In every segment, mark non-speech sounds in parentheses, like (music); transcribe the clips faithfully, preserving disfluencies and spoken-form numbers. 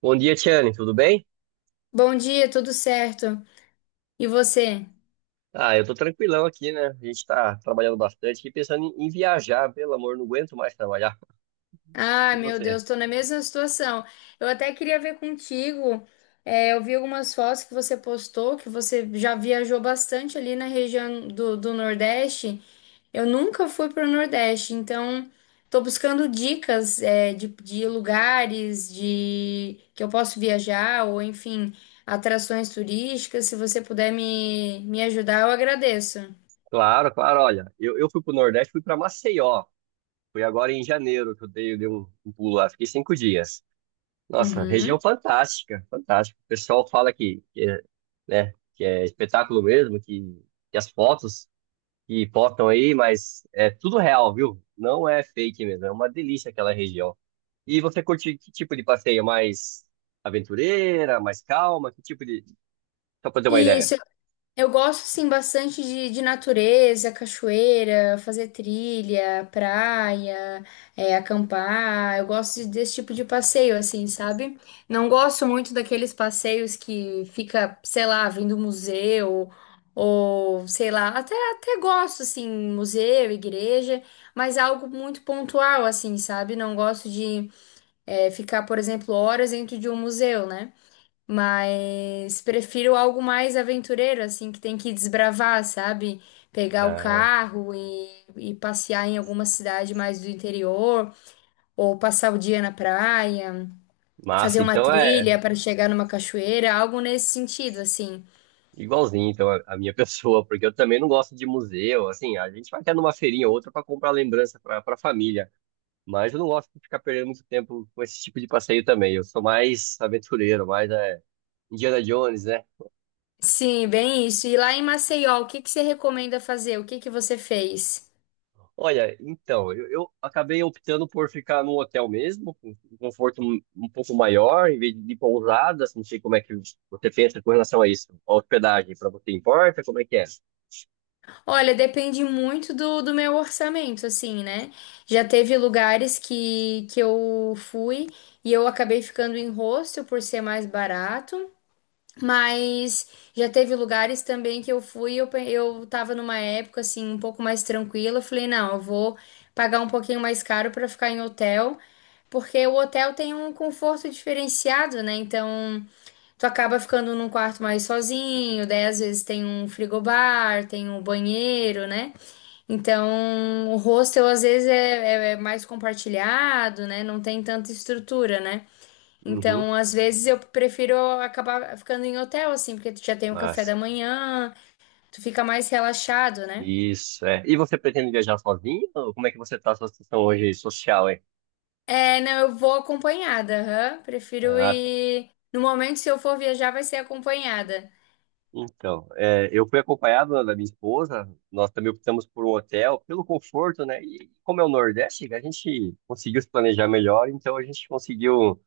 Bom dia, Tiane, tudo bem? Bom dia, tudo certo? E você? Ah, eu tô tranquilão aqui, né? A gente tá trabalhando bastante e pensando em, em viajar, pelo amor, não aguento mais trabalhar. (laughs) Ah, E meu você? Deus, tô na mesma situação. Eu até queria ver contigo. É, eu vi algumas fotos que você postou, que você já viajou bastante ali na região do, do Nordeste. Eu nunca fui para o Nordeste, então tô buscando dicas, é, de, de lugares de que eu posso viajar, ou enfim, atrações turísticas. Se você puder me, me ajudar, eu agradeço. Claro, claro, olha, eu, eu fui pro Nordeste, fui pra Maceió, fui agora em janeiro que eu dei, dei um, um pulo lá, fiquei cinco dias. Nossa, região Uhum. fantástica, fantástica. O pessoal fala que, que é, né, que é espetáculo mesmo, que, que as fotos que botam aí, mas é tudo real, viu? Não é fake mesmo, é uma delícia aquela região. E você curte que tipo de passeio? Mais aventureira, mais calma? Que tipo de. Só pra ter uma ideia. Isso. Eu gosto, sim, bastante de, de natureza, cachoeira, fazer trilha, praia, é, acampar. Eu gosto de- desse tipo de passeio, assim, sabe? Não gosto muito daqueles passeios que fica, sei lá, vindo museu, ou sei lá, até, até gosto, assim, museu, igreja, mas algo muito pontual, assim, sabe? Não gosto de, é, ficar, por exemplo, horas dentro de um museu, né? Mas prefiro algo mais aventureiro, assim, que tem que desbravar, sabe? Pegar o Ah, carro e, e passear em alguma cidade mais do interior, ou passar o dia na praia, fazer massa, uma então é trilha para chegar numa cachoeira, algo nesse sentido, assim. igualzinho então, a a minha (laughs) pessoa, porque eu também não gosto de museu, assim, a gente vai até numa feirinha ou outra para comprar lembrança para pra família, mas eu não gosto de ficar perdendo muito tempo com esse tipo de passeio também. Eu sou mais aventureiro, mais é, Indiana Jones, né? Sim, bem isso. E lá em Maceió, o que que você recomenda fazer? O que que você fez? Olha, então, eu, eu acabei optando por ficar num hotel mesmo, com um conforto um, um pouco maior, em vez de pousadas, não sei como é que você pensa com relação a isso. A hospedagem, para você importa, como é que é? Olha, depende muito do, do meu orçamento, assim, né? Já teve lugares que, que eu fui e eu acabei ficando em hostel por ser mais barato, mas já teve lugares também que eu fui e eu, pe- eu tava numa época, assim, um pouco mais tranquila. Eu falei, não, eu vou pagar um pouquinho mais caro pra ficar em hotel, porque o hotel tem um conforto diferenciado, né? Então, tu acaba ficando num quarto mais sozinho, daí às vezes tem um frigobar, tem um banheiro, né? Então, o hostel às vezes é, é- é mais compartilhado, né? Não tem tanta estrutura, né? Uhum, Então, às vezes eu prefiro acabar ficando em hotel, assim, porque tu já tem o café massa. da manhã, tu fica mais relaxado, né? Isso, é. E você pretende viajar sozinho? Ou como é que você está a sua situação hoje social, hein? É, não, eu vou acompanhada, aham. Prefiro Ah, tá. ir. No momento, se eu for viajar, vai ser acompanhada. Então, é, eu fui acompanhado da minha esposa, nós também optamos por um hotel, pelo conforto, né? E como é o Nordeste, a gente conseguiu se planejar melhor, então a gente conseguiu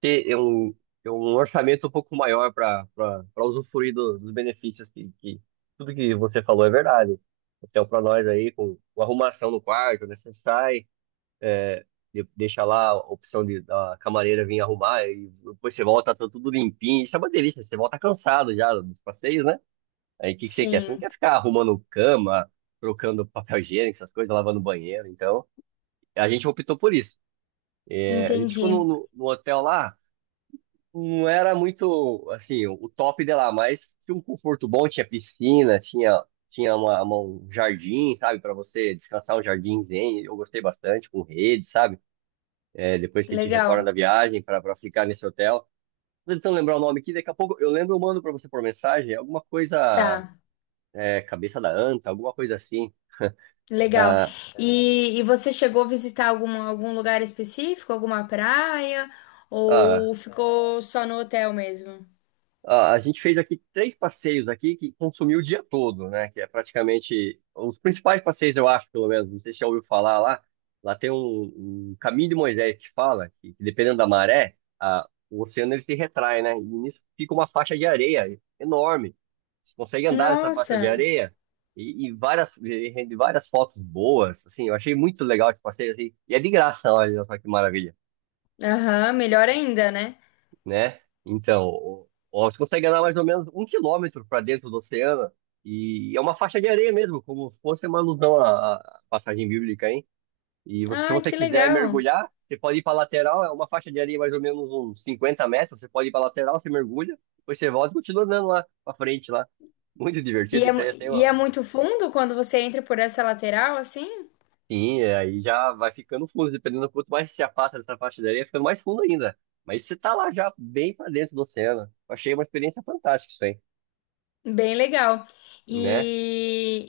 ter é um, é um orçamento um pouco maior para para usufruir do- dos benefícios que, que tudo que você falou é verdade. Hotel para nós aí, com, com arrumação no quarto, né? Você sai, é, de- deixa lá a opção de, da camareira vir arrumar, e depois você volta, tá tudo limpinho. Isso é uma delícia, você volta cansado já dos passeios, né? Aí o que, que você quer? Você não Sim, quer ficar arrumando cama, trocando papel higiênico, essas coisas, lavando banheiro. Então, a gente optou por isso. É, a gente ficou no, entendi. no no hotel lá, não era muito, assim, o top de lá, mas tinha um conforto bom, tinha piscina, tinha, tinha uma, uma- um jardim, sabe, para você descansar, um jardim zen, eu gostei bastante, com rede, sabe. É, depois que a gente retorna Legal. da viagem para para ficar nesse hotel. Tô tentando lembrar o nome aqui, daqui a pouco eu lembro, eu mando para você por mensagem, alguma coisa, Tá. é, cabeça da anta, alguma coisa assim. Legal. Ah, E, e você chegou a visitar algum, algum lugar específico, alguma praia, ah, ou ficou só no hotel mesmo? Ah, a gente fez aqui três passeios aqui que consumiu o dia todo, né? Que é praticamente os principais passeios, eu acho, pelo menos. Não sei se já ouviu falar lá. Lá tem um, um caminho de Moisés que fala que, que dependendo da maré, a, o oceano ele se retrai, né? E nisso fica uma faixa de areia enorme. Você consegue andar nessa faixa de Nossa, areia e, e várias e rende várias fotos boas, assim. Eu achei muito legal esse passeio, assim. E é de graça, olha só que maravilha, aham, melhor ainda, né? né? Então, o- o- você consegue andar mais ou menos um quilômetro para dentro do oceano, e é uma faixa de areia mesmo, como se fosse uma alusão à, à passagem bíblica, hein? E você- se Ah, você que quiser legal. mergulhar, você pode ir para a lateral, é uma faixa de areia mais ou menos uns cinquenta metros, você pode ir para a lateral, você mergulha, depois você volta e continua andando lá para frente lá. Muito E divertido é, isso mu- aí, assim, E ó. é muito fundo quando você entra por essa lateral, assim? Sim, é, aí já vai ficando fundo, dependendo do quanto mais você se afasta dessa faixa de areia, fica mais fundo ainda. Mas você tá lá já bem para dentro do oceano. Eu achei uma experiência fantástica isso aí, Bem legal. né? E,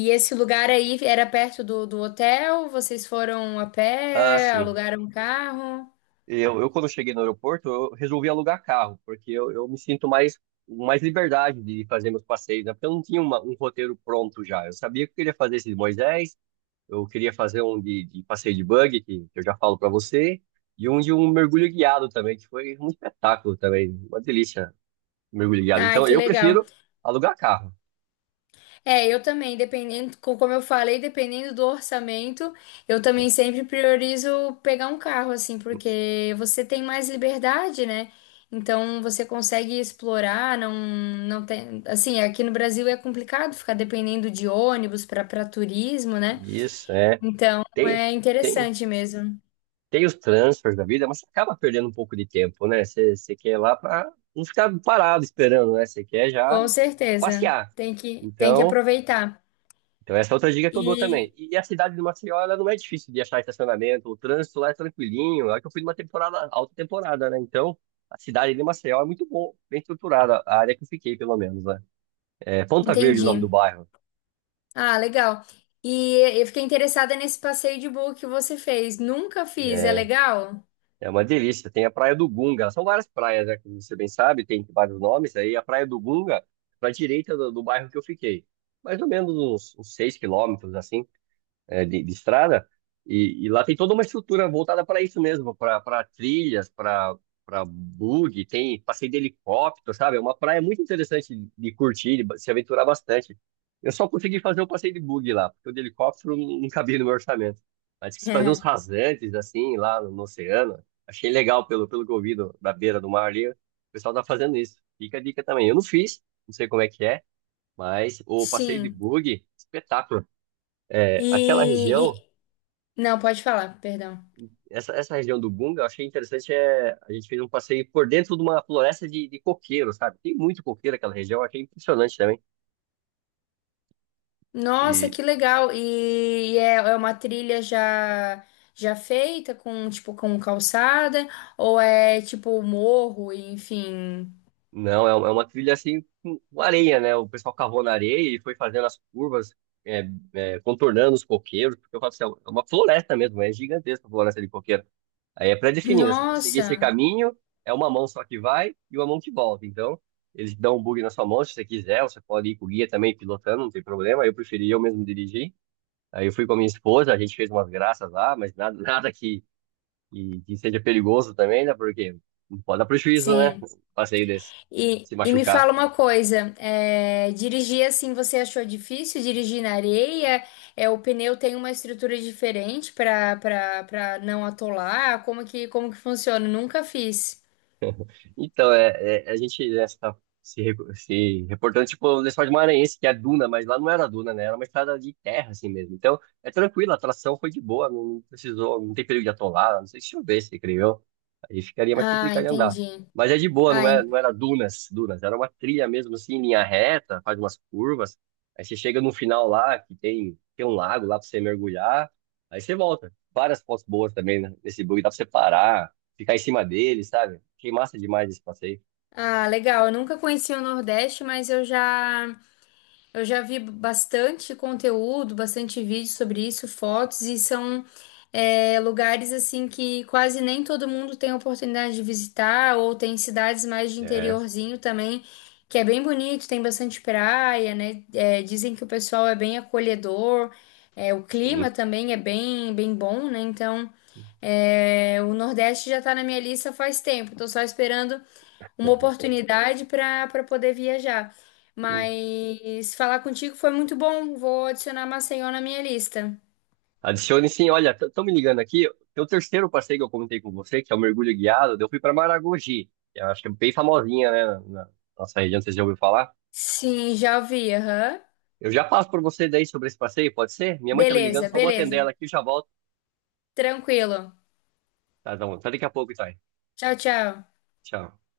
e, e esse lugar aí era perto do, do hotel? Vocês foram a Ah, pé, assim, alugaram um carro? eu, eu quando cheguei no aeroporto, eu resolvi alugar carro, porque eu, eu me sinto mais, com mais liberdade de fazer meus passeios, né? Porque eu não tinha uma- um roteiro pronto já. Eu sabia que eu queria fazer esse de Moisés, eu queria fazer um de, de passeio de buggy, que, que eu já falo para você, e um de um mergulho guiado também, que foi um espetáculo também, uma delícia, mergulho guiado. Ai, Então, que eu legal. prefiro alugar carro, É, eu também, dependendo, co- como eu falei, dependendo do orçamento, eu né? também sempre priorizo pegar um carro, assim, porque você tem mais liberdade, né? Então você consegue explorar, não, não tem, assim, aqui no Brasil é complicado ficar dependendo de ônibus para para turismo, né? Isso, é. Então Tem, é tem. interessante mesmo, Tem os transfers da vida, mas você acaba perdendo um pouco de tempo, né? Você, você quer ir lá para não ficar parado esperando, né? Você quer já com certeza. passear. Tem que, tem que Então, aproveitar. então essa é outra dica que eu dou também. E E a cidade de Maceió, ela não é difícil de achar estacionamento, o trânsito lá é tranquilinho. É que eu fui numa temporada, alta temporada, né? Então, a cidade de Maceió é muito boa, bem estruturada, a área que eu fiquei, pelo menos, né? É Ponta Verde, o nome do entendi. bairro. Ah, legal. E eu fiquei interessada nesse passeio de bug que você fez. Nunca fiz, é É, legal? (laughs) É uma delícia. Tem a Praia do Gunga. São várias praias, né? Como você bem sabe, tem vários nomes. Aí a Praia do Gunga, para a direita do, do bairro que eu fiquei. Mais ou menos uns, uns 6 quilômetros, assim, é, de, de estrada, e, e lá tem toda uma estrutura voltada para isso mesmo, para trilhas, para para bug, tem passeio de helicóptero, sabe? É uma praia muito interessante de curtir, de ba- se aventurar bastante. Eu só consegui fazer o passeio de bug lá, porque o de helicóptero não não cabia no meu orçamento. Mas quis fazer uns É. rasantes, assim, lá no, no oceano. Achei legal pelo, pelo que eu vi do- da beira do mar ali. O pessoal tá fazendo isso. Fica a dica também. Eu não fiz, não sei como é que é, mas o passeio de Sim. bug, espetáculo. É, E, aquela e- região Não, pode falar, perdão. essa, essa região do Bunga, eu achei interessante, é, a gente fez um passeio por dentro de uma floresta de, de coqueiro, sabe? Tem muito coqueiro naquela região, eu achei impressionante também. Nossa, E que legal. E, e é, é uma trilha já já feita com tipo com calçada ou é tipo morro, enfim. não, é, uma- é uma trilha assim, com areia, né? O pessoal cavou na areia e foi fazendo as curvas, é, é, contornando os coqueiros, porque eu falo assim, é uma floresta mesmo, é gigantesca a floresta de coqueiro. Aí é pré-definida, você tem que seguir esse Nossa. caminho, é uma mão só que vai e uma mão que volta. Então, eles dão um bug na sua mão se você quiser, você pode ir com o guia também pilotando, não tem problema, eu preferi eu mesmo dirigir. Aí eu fui com a minha esposa, a gente fez umas graças lá, mas nada, (laughs) nada que, que, que seja perigoso também, né? Porque não pode dar prejuízo, né? Sim. Um passeio desse, E, se e me machucar. fala uma coisa, é, dirigir assim você achou difícil? Dirigir na areia? É, o pneu tem uma estrutura diferente para para para não atolar? Como que como que funciona? Nunca fiz. Então, é, é- a gente essa, se, re- se reportando, tipo, o Lençol de Maranhense, que é Duna, mas lá não era Duna, né? Era uma estrada de terra, assim mesmo. Então, é tranquilo, a tração foi de boa, não precisou, não tem perigo de atolar, não sei, se chovesse, creio eu, aí ficaria mais Ah, complicado de andar. entendi. Mas é de boa, não Ah, era, en- não era dunas, dunas, era uma trilha mesmo, assim, em linha reta, faz umas curvas. Aí você chega no final lá, que tem, tem um lago lá pra você mergulhar, aí você volta. Várias fotos boas também, né? Nesse bug dá pra você parar, ficar em cima dele, sabe? Achei massa demais esse passeio. ah, legal. Eu nunca conheci o Nordeste, mas eu já eu já vi bastante conteúdo, bastante vídeo sobre isso, fotos, e são é, lugares assim que quase nem todo mundo tem oportunidade de visitar, ou tem cidades mais de É, interiorzinho também, que é bem bonito, tem bastante praia, né? É, dizem que o pessoal é bem acolhedor, é, o sim. clima também é bem, bem bom, né? Então, é, o Nordeste já tá na minha lista faz tempo, tô só esperando uma oportunidade para para poder viajar. (laughs) Mas falar contigo foi muito bom. Vou adicionar Maceió na minha lista. Adicione sim, olha, estão me ligando aqui. Tem o terceiro passeio que eu comentei com você, que é o mergulho guiado. Eu fui para Maragogi, que eu acho que é bem famosinha, né? Na na nossa região, vocês já ouviram falar. Sim, já ouvi. Aham. Eu já passo por você daí sobre esse passeio, pode ser? Minha mãe tá me ligando, Beleza, só vou atender beleza. ela aqui e já volto. Tranquilo. Tá, tá bom. Até daqui a pouco, Thay. Tchau, tchau. Tchau.